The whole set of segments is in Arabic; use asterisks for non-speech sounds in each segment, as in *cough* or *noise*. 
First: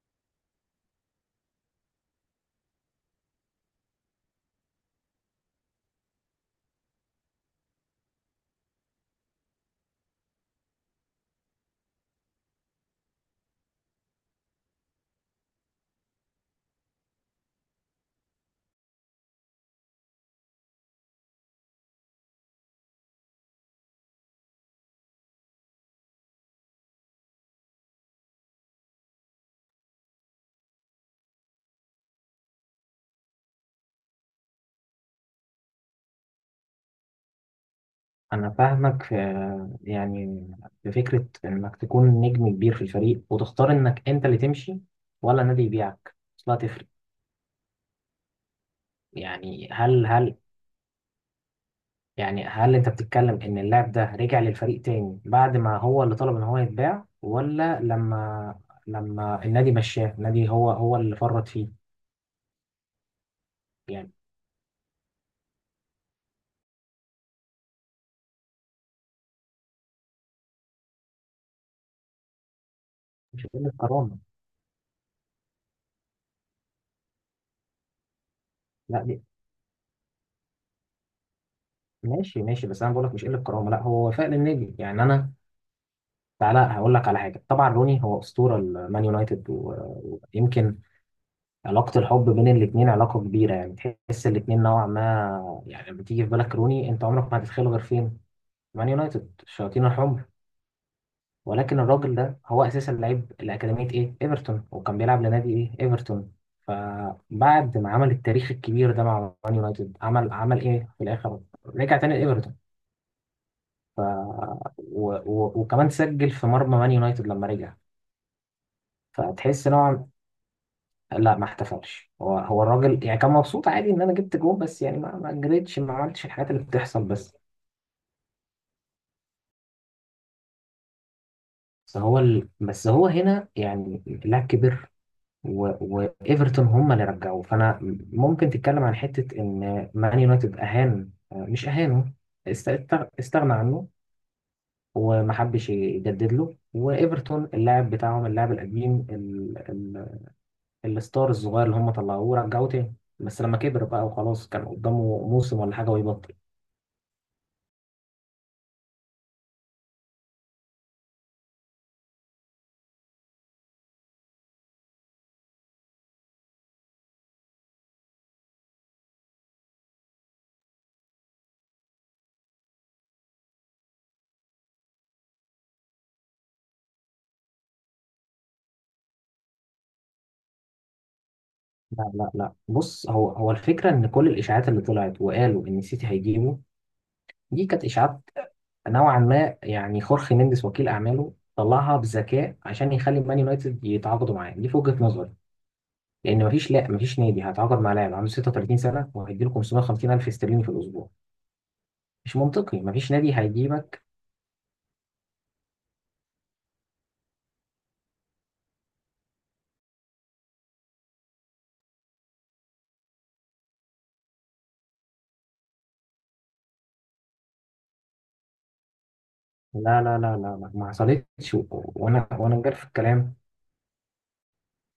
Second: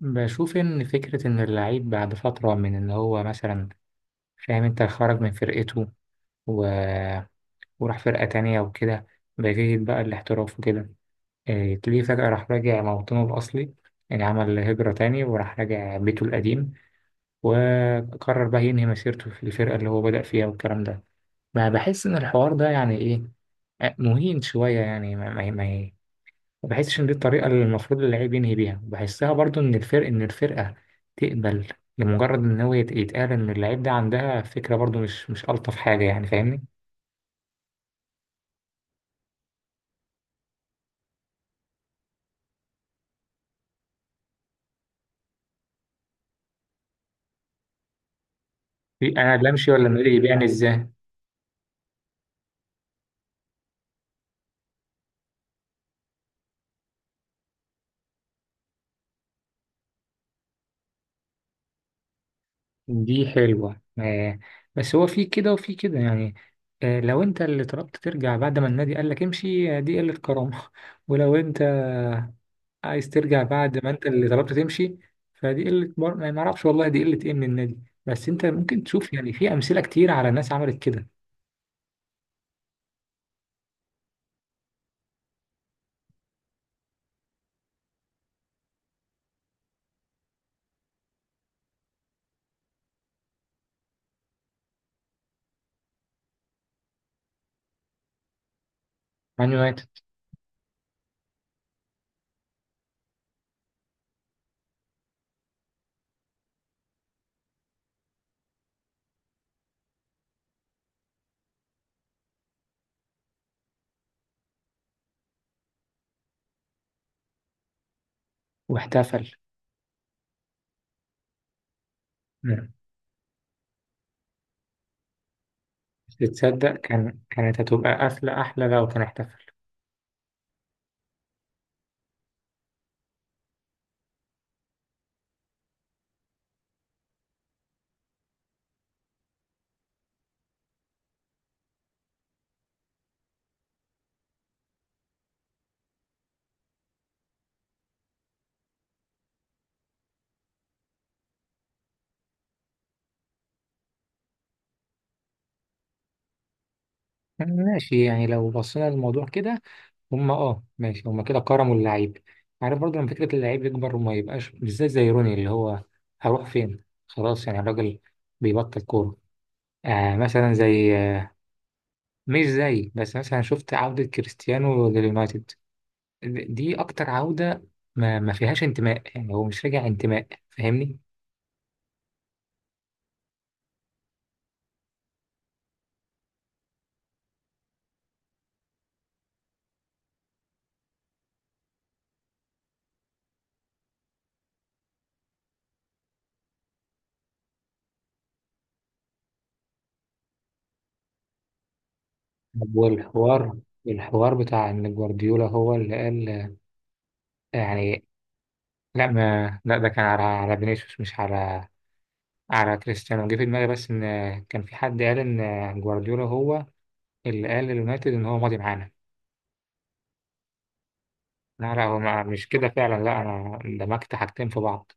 بشوف إن فكرة إن اللعيب بعد فترة من إن هو مثلا فاهم، أنت خرج من فرقته و... وراح فرقة تانية وكده، بيجي بقى الاحتراف وكده، إيه، تلاقيه فجأة راح راجع موطنه الأصلي. يعني عمل هجرة تاني وراح راجع بيته القديم، وقرر بقى ينهي مسيرته في الفرقة اللي هو بدأ فيها والكلام ده. ما بحس إن الحوار ده يعني إيه. آه، مهين شوية يعني. ما بحسش ان دي الطريقه اللي المفروض اللعيب ينهي بيها. بحسها برضو ان الفرق، ان الفرقه تقبل لمجرد ان هو يتقال ان اللعيب ده عندها فكره، برضو مش الطف حاجه يعني. فاهمني؟ أنا فاهمك يعني في فكرة إنك تكون نجم كبير في الفريق وتختار إنك أنت اللي تمشي ولا نادي يبيعك، أصلها تفرق. انا لا يعني امشي ولا هل مدري هل يبيعني ازاي. هل أنت بتتكلم إن اللاعب ده رجع للفريق تاني بعد ما هو اللي طلب إن هو يتباع، ولا لما النادي مشاه النادي هو اللي فرط فيه؟ دي حلوه، يعني آه. بس هو في كده وفي كده يعني. آه، لو انت اللي طلبت ترجع بعد ما النادي قال لك امشي، آه، دي قله كرامه *laughs* ولو انت عايز ترجع مش قلة بعد ما انت كرامة. اللي طلبت تمشي، فدي قله ما اعرفش والله دي قله ايه من النادي. بس انت ممكن لا تشوف دي يعني في امثله كتير على ناس عملت كده. ماشي ماشي، بس أنا بقولك مش قلة كرامة، لا هو وفاء للنادي. يعني أنا تعالى هقول لك على حاجه. طبعا روني هو اسطوره المان يونايتد، ويمكن علاقه الحب بين الاثنين علاقه كبيره يعني. تحس الاثنين نوعا ما. يعني لما تيجي في بالك روني، انت عمرك ما هتتخيله غير فين مان يونايتد مان الشياطين يونايتد. الحمر. ولكن الراجل ده هو اساسا لعيب لاكاديميه ايه ايفرتون، وكان بيلعب لنادي ايه ايفرتون. فبعد ما عمل التاريخ الكبير ده مع مان يونايتد، عمل ايه في الاخر؟ رجع تاني لايفرتون، وكمان سجل في مرمى مان يونايتد لما رجع. واحتفل. فتحس نوعا. لا ما احتفلش، هو مم. الراجل يعني، كان مبسوط عادي ان انا جبت جول، بس يعني ما جريتش، ما بس عملتش الحاجات اللي تصدق بتحصل كان بس. كانت هتبقى قفلة أحلى لو كان احتفل. بس هو هنا يعني اللاعب كبر، و... وايفرتون هم اللي رجعوه. فانا ممكن تتكلم عن حته ان مان يونايتد اهان، مش اهانه، استغنى عنه وما حبش يجدد له. وايفرتون اللاعب بتاعهم، اللاعب القديم، الستار الصغير اللي هم طلعوه، رجعوه تاني بس لما كبر بقى وخلاص كان قدامه موسم ولا حاجه ويبطل. ماشي، يعني لو بصينا للموضوع كده، هما، ماشي، هما كده كرموا اللعيب. عارف، برضه لما فكرة اللعيب يكبر وما يبقاش بالذات زي روني، اللي هو هروح فين خلاص يعني الراجل بيبطل كورة. مثلا زي آه مش زي، بس مثلا شفت عودة كريستيانو لليونايتد. دي أكتر عودة ما فيهاش انتماء، يعني هو مش راجع انتماء. فاهمني؟ لا لا لا بص، هو الفكرة إن كل الإشاعات اللي طلعت وقالوا إن سيتي هيجيبه، دي كانت إشاعات نوعا ما. يعني خورخي مينديز وكيل أعماله طلعها بذكاء عشان يخلي مان يونايتد يتعاقدوا معاه، دي في وجهة نظري. لأن مفيش، لا مفيش نادي هيتعاقد مع لاعب عنده 36 سنة وهيديله 550 ألف استرليني في الأسبوع. مش طب منطقي، مفيش نادي والحوار هيجيبك. الحوار بتاع ان جوارديولا هو اللي قال، يعني. لا ده كان على على فينيسيوس، مش على كريستيانو. جه في دماغي بس ان كان في حد قال ان جوارديولا هو اللي قال لليونايتد ان هو ماضي معانا. لا لا لا لا لا، ما حصلتش، و- لا لا، هو وأنا مش وأنا كده جارف في فعلا، لا، الكلام. انا دمجت حاجتين في بعض.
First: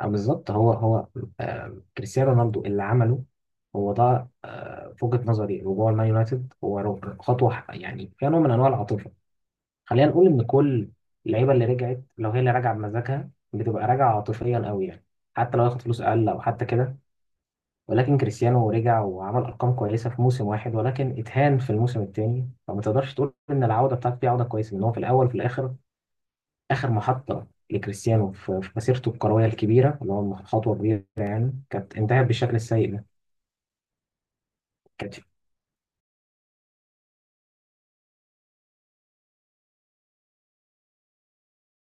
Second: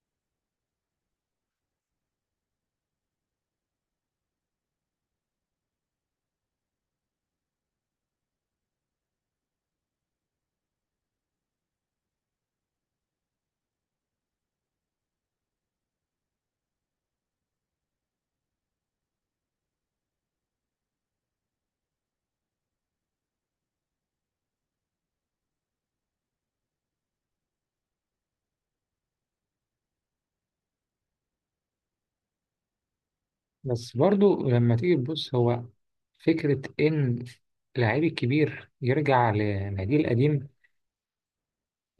آه، بالظبط. هو آه، كريستيانو رونالدو اللي عمله. هو ده. آه، في وجهة نظري رجوع المان يونايتد هو خطوة يعني فيها نوع من أنواع العاطفة. خلينا نقول إن كل اللعيبة اللي رجعت، لو هي اللي راجعة بمزاجها، بتبقى راجعة عاطفيا قوي يعني. حتى لو ياخد فلوس أقل أو حتى كده. ولكن كريستيانو رجع وعمل أرقام كويسة في موسم واحد، ولكن اتهان في الموسم التاني، فما تقدرش تقول إن العودة بتاعته دي عودة كويسة. إن هو في الأول في الآخر، آخر محطة لكريستيانو في مسيرته الكروية الكبيرة اللي هو خطوة كبيرة يعني، كانت انتهت بالشكل السيء ده. بس برضو لما تيجي كانت تبص، هو فكرة إن لعيب الكبير يرجع لناديه القديم،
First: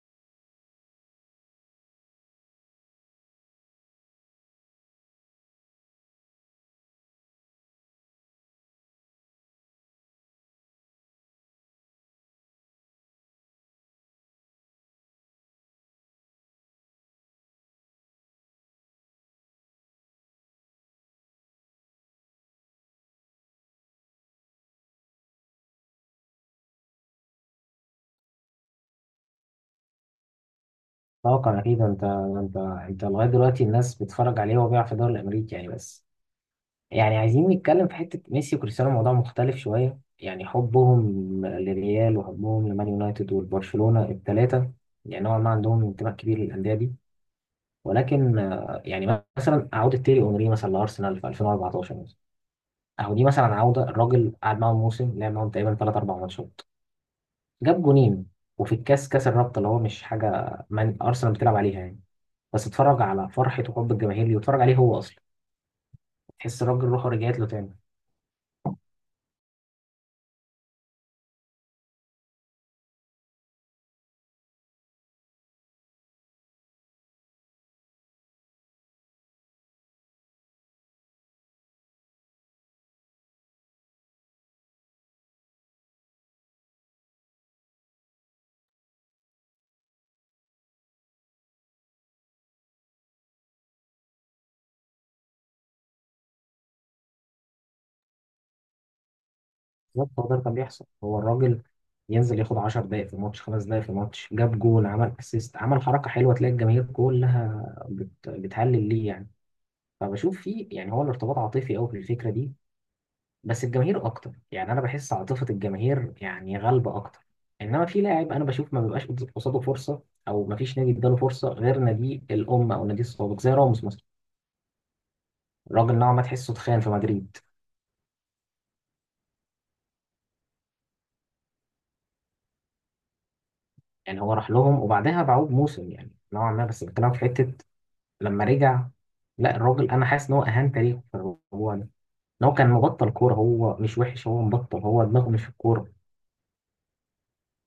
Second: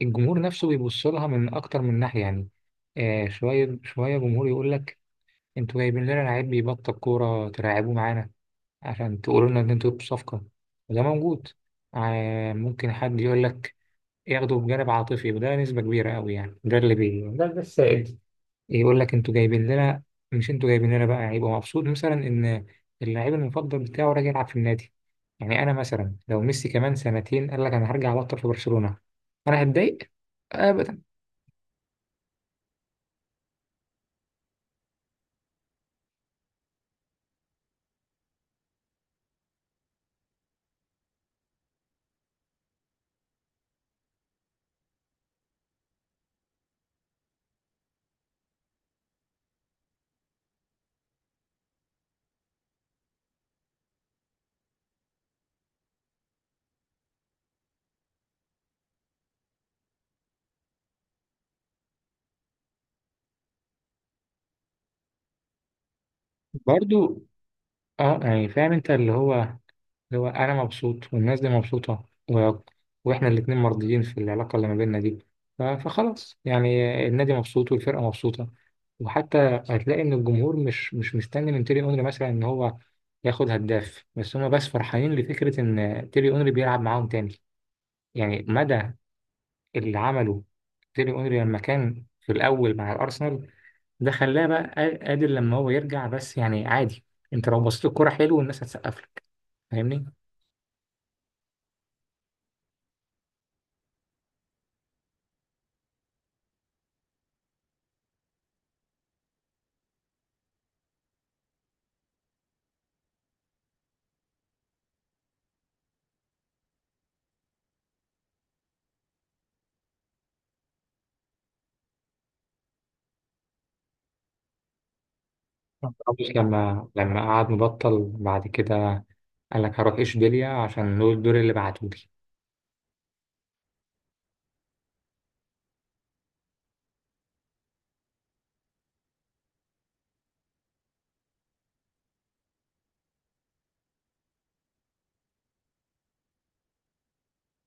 الجمهور نفسه بيبص لها من أكتر من ناحية يعني. آه، شوية شوية جمهور يقول لك انتوا جايبين لنا لعيب بيبطل كورة تلعبوه معانا عشان تقولوا لنا ان انتوا جبتوا صفقة، وده موجود. آه، ممكن حد يقول لك ياخده بجانب عاطفي، وده نسبة كبيرة قوي يعني، ده اللي بي ده ده السائد. يقول لك انتوا جايبين لنا. مش انتوا جايبين لنا بقى هيبقى مبسوط مثلا ان اللعيب المفضل بتاعه راجع يلعب في النادي. يعني انا مثلا لو ميسي كمان سنتين قال لك انا هرجع ابطل في برشلونة، انا هتضايق؟ ابدا. طاقة أكيد. أنت لغاية دلوقتي الناس بتتفرج عليه وهو بيلعب في الدوري الأمريكي يعني، بس يعني عايزين نتكلم في حتة ميسي وكريستيانو موضوع مختلف شوية. يعني حبهم للريال وحبهم لمان يونايتد والبرشلونة الثلاثة، يعني نوعا ما عندهم انتماء كبير للأندية دي. ولكن آه، يعني مثلا أعود التيري أونري مثلا لأرسنال في 2014، اهو دي مثلا عوده. الراجل قعد معاهم موسم، لعب معاهم تقريبا ثلاث اربع ماتشات، جاب جونين وفي الكاس، كاس الرابطه اللي هو مش حاجه من ارسنال بتلعب عليها يعني، بس اتفرج على فرحه وحب الجماهير ليه، واتفرج عليه هو اصلا، تحس الراجل روحه برضو رجعت له تاني. اه، يعني فاهم انت اللي هو أنا مبسوط والناس دي مبسوطة، و... وإحنا الاتنين مرضيين في العلاقة اللي ما بيننا دي. فخلاص يعني، النادي مبسوط والفرقة مبسوطة. وحتى هتلاقي إن الجمهور مش مستني من تيري أونري مثلا إن هو ياخد هداف، بس هما بس فرحانين لفكرة إن تيري أونري بيلعب معاهم تاني. يعني مدى اللي عمله تيري أونري لما كان في الأول مع الأرسنال، ده خلاه بقى قادر لما هو يرجع. بس يعني عادي، أنت لو بصيت الكرة حلو والناس هتسقف لك. فاهمني؟ بالظبط، هو ده اللي كان بيحصل. هو الراجل ينزل ياخد 10 دقائق في الماتش، خمس دقائق في الماتش، جاب جول، عمل اسيست، عمل حركه حلوه، تلاقي الجماهير كلها بتهلل ليه يعني. فبشوف فيه يعني هو الارتباط عاطفي قوي في الفكره دي. بس الجماهير اكتر، يعني انا بحس عاطفة الجماهير يعني غالبة اكتر. انما في لاعب انا بشوف ما بيبقاش قصاده فرصة، او ما فيش نادي اداله فرصة غير نادي الام او نادي السابق، زي راموس مثلا. الراجل نوعا ما أبوس تحسه اتخان لما في لما مدريد. قعد مبطل بعد كده قال لك هروح إشبيلية عشان دول الدور اللي بعتولي. يعني هو راح لهم وبعدها باعوه بموسم يعني نوعا ما، بس بتكلم في حتة لما رجع. لا الراجل، انا حاسس ان هو اهان تاريخه في الموضوع ده. ان هو كان مبطل كورة، هو مش وحش، هو مبطل، هو دماغه مش في الكورة.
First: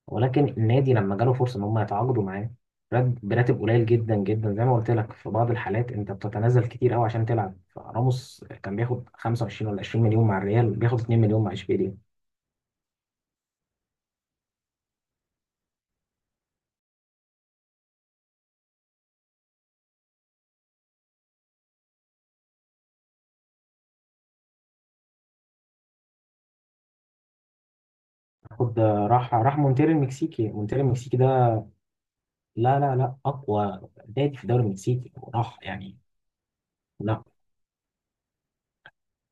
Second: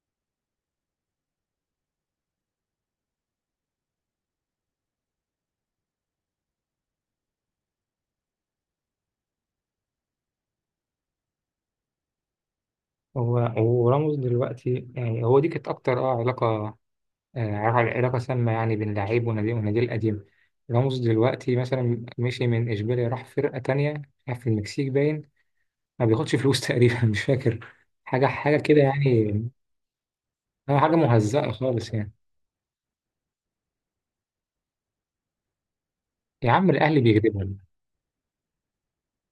ولكن النادي لما جاله فرصه ان هم يتعاقدوا معاه براتب قليل جدا جدا، زي ما قلت لك في بعض الحالات انت بتتنازل كتير قوي عشان تلعب. فراموس كان بياخد 25 ولا 20 مليون مع الريال، بياخد 2 مليون مع اشبيليه. هو وراموس دلوقتي، يعني هو دي كانت أكتر علاقة. آه، علاقة علاقة سامة يعني بين لعيب ونادي ونادي القديم. راموس دلوقتي مثلا مشي من إشبيلية راح فرقة تانية، راح في المكسيك باين ما بياخدش فلوس تقريبا *laughs* مش فاكر، حاجة حاجة كده خد يعني. راح مونتيري المكسيكي. آه، مونتيري حاجة المكسيكي مهزأة ده خالص يعني. لا لا لا اقوى نادي في الدوري المكسيكي، وراح يعني. يا عم الأهلي لا، بيكذبوا.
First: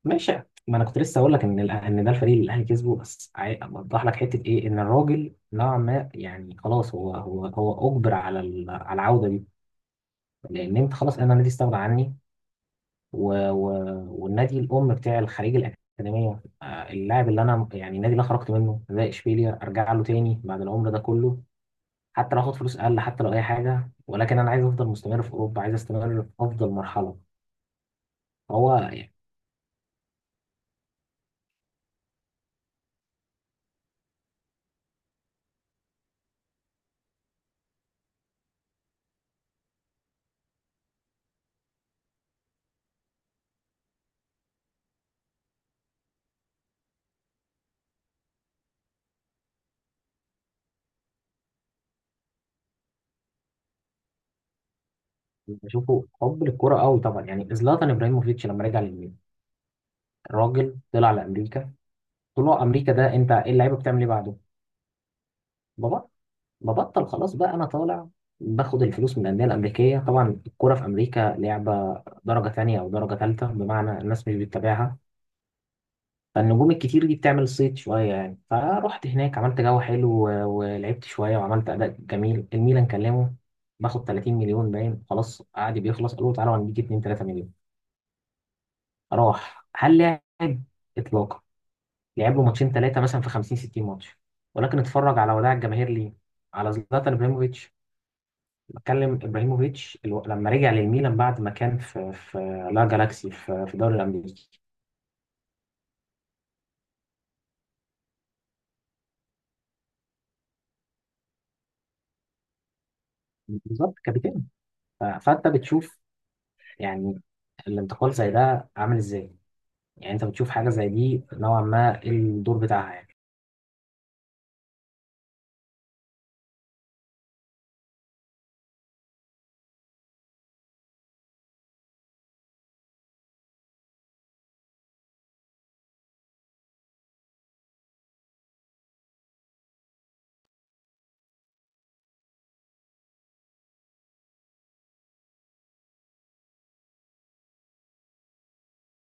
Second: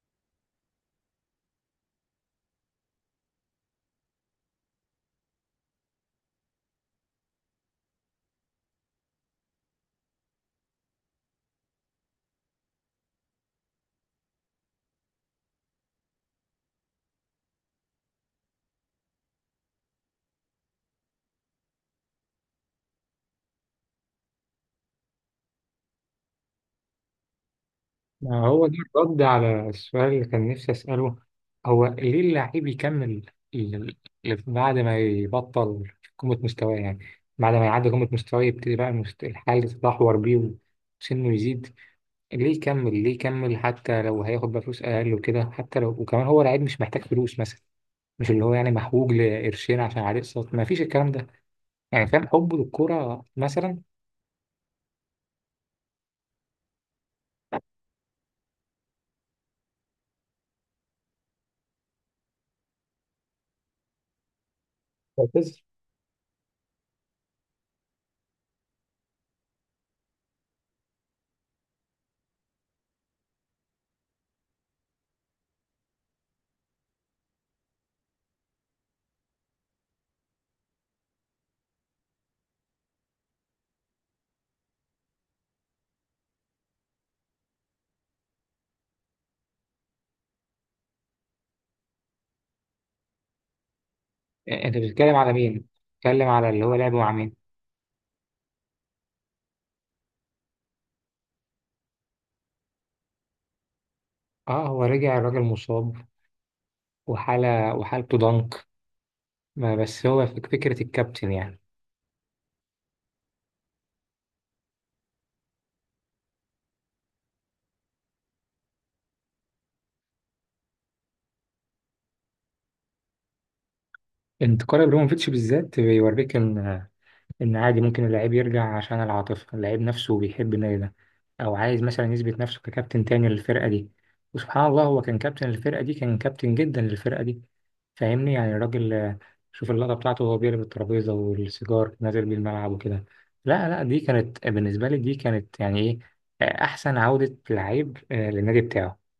ماشي. ما انا كنت لسه اقول لك ان ان ده الفريق اللي الاهلي كسبه، بس اوضح لك حته ايه ان الراجل نوعا ما يعني خلاص، هو اجبر على على العوده دي. لان انت خلاص انا النادي استغنى عني، و... و... والنادي الام بتاع الخليج الاكاديميه آه، اللاعب اللي انا يعني، النادي اللي أنا خرجت منه زي اشبيليا، ارجع له تاني بعد العمر ده كله، حتى لو اخد فلوس اقل، حتى لو اي حاجه، ولكن انا عايز افضل مستمر في اوروبا، عايز استمر في افضل مرحله. ما هو ده هو يعني الرد على السؤال اللي كان نفسي أسأله. هو ليه اللاعب يكمل ال- بعد ما يبطل قمة مستواه يعني؟ بعد ما يعدي قمة مستواه يبتدي بقى الحال يتدهور بيه وسنه يزيد. ليه يكمل، ليه يكمل، حتى لو هياخد بقى فلوس أقل وكده؟ حتى لو، وكمان هو لعيب مش محتاج فلوس مثلا، مش اللي هو يعني محوج لقرشين عشان عليه اقساط، ما فيش الكلام ده. يعني فاهم حبه للكورة مثلا. بشوفه حب للكرة قوي طبعا. يعني زلاتان ابراهيموفيتش لما رجع للميلان، الراجل طلع لامريكا. طلوع امريكا ده انت ايه، اللعيبه بتعمل ايه بعده؟ معتز. بابا، ببطل خلاص بقى انا طالع، باخد الفلوس من الانديه الامريكيه. طبعا الكوره في امريكا لعبه درجه تانية او درجه تالتة، بمعنى الناس مش بتتابعها، فالنجوم الكتير دي بتعمل صيت شويه يعني. فرحت هناك، عملت جو حلو، ولعبت شويه وعملت اداء جميل. الميلان كلمه، باخد 30 مليون، باين خلاص قعد بيخلص، قالوا تعالوا هنديك 2 3 مليون، راح. هل لعب؟ اطلاقا. لعب له ماتشين ثلاثه مثلا في 50 60 ماتش، انت ولكن بتتكلم اتفرج على على وداع مين؟ الجماهير ليه. بتتكلم على اللي على هو لعبه مع زلاتان مين؟ ابراهيموفيتش بتكلم. ابراهيموفيتش لما رجع للميلان بعد ما كان في لا جالاكسي في الدوري الامريكي. اه، هو رجع الراجل مصاب، وحالته ضنك. ما بس هو فكرة الكابتن يعني. بالظبط كابتن. فانت بتشوف يعني الانتقال زي ده عامل ازاي، يعني انت بتشوف حاجه زي دي نوعا ما إيه الدور بتاعها يعني. انت قارن ابراهيموفيتش بالذات بيوريك، إن عادي ممكن اللاعب يرجع عشان العاطفة، اللاعب نفسه بيحب النادي ده، أو عايز مثلا يثبت نفسه ككابتن تاني للفرقة دي. وسبحان الله هو كان كابتن الفرقة دي، كان كابتن جدا للفرقة دي. فاهمني؟ يعني الراجل، شوف اللقطة بتاعته وهو بيقلب الترابيزة والسيجار نازل بيه الملعب وكده. لا لا، دي كانت بالنسبة لي، دي كانت يعني إيه، أحسن عودة لعيب للنادي بتاعه.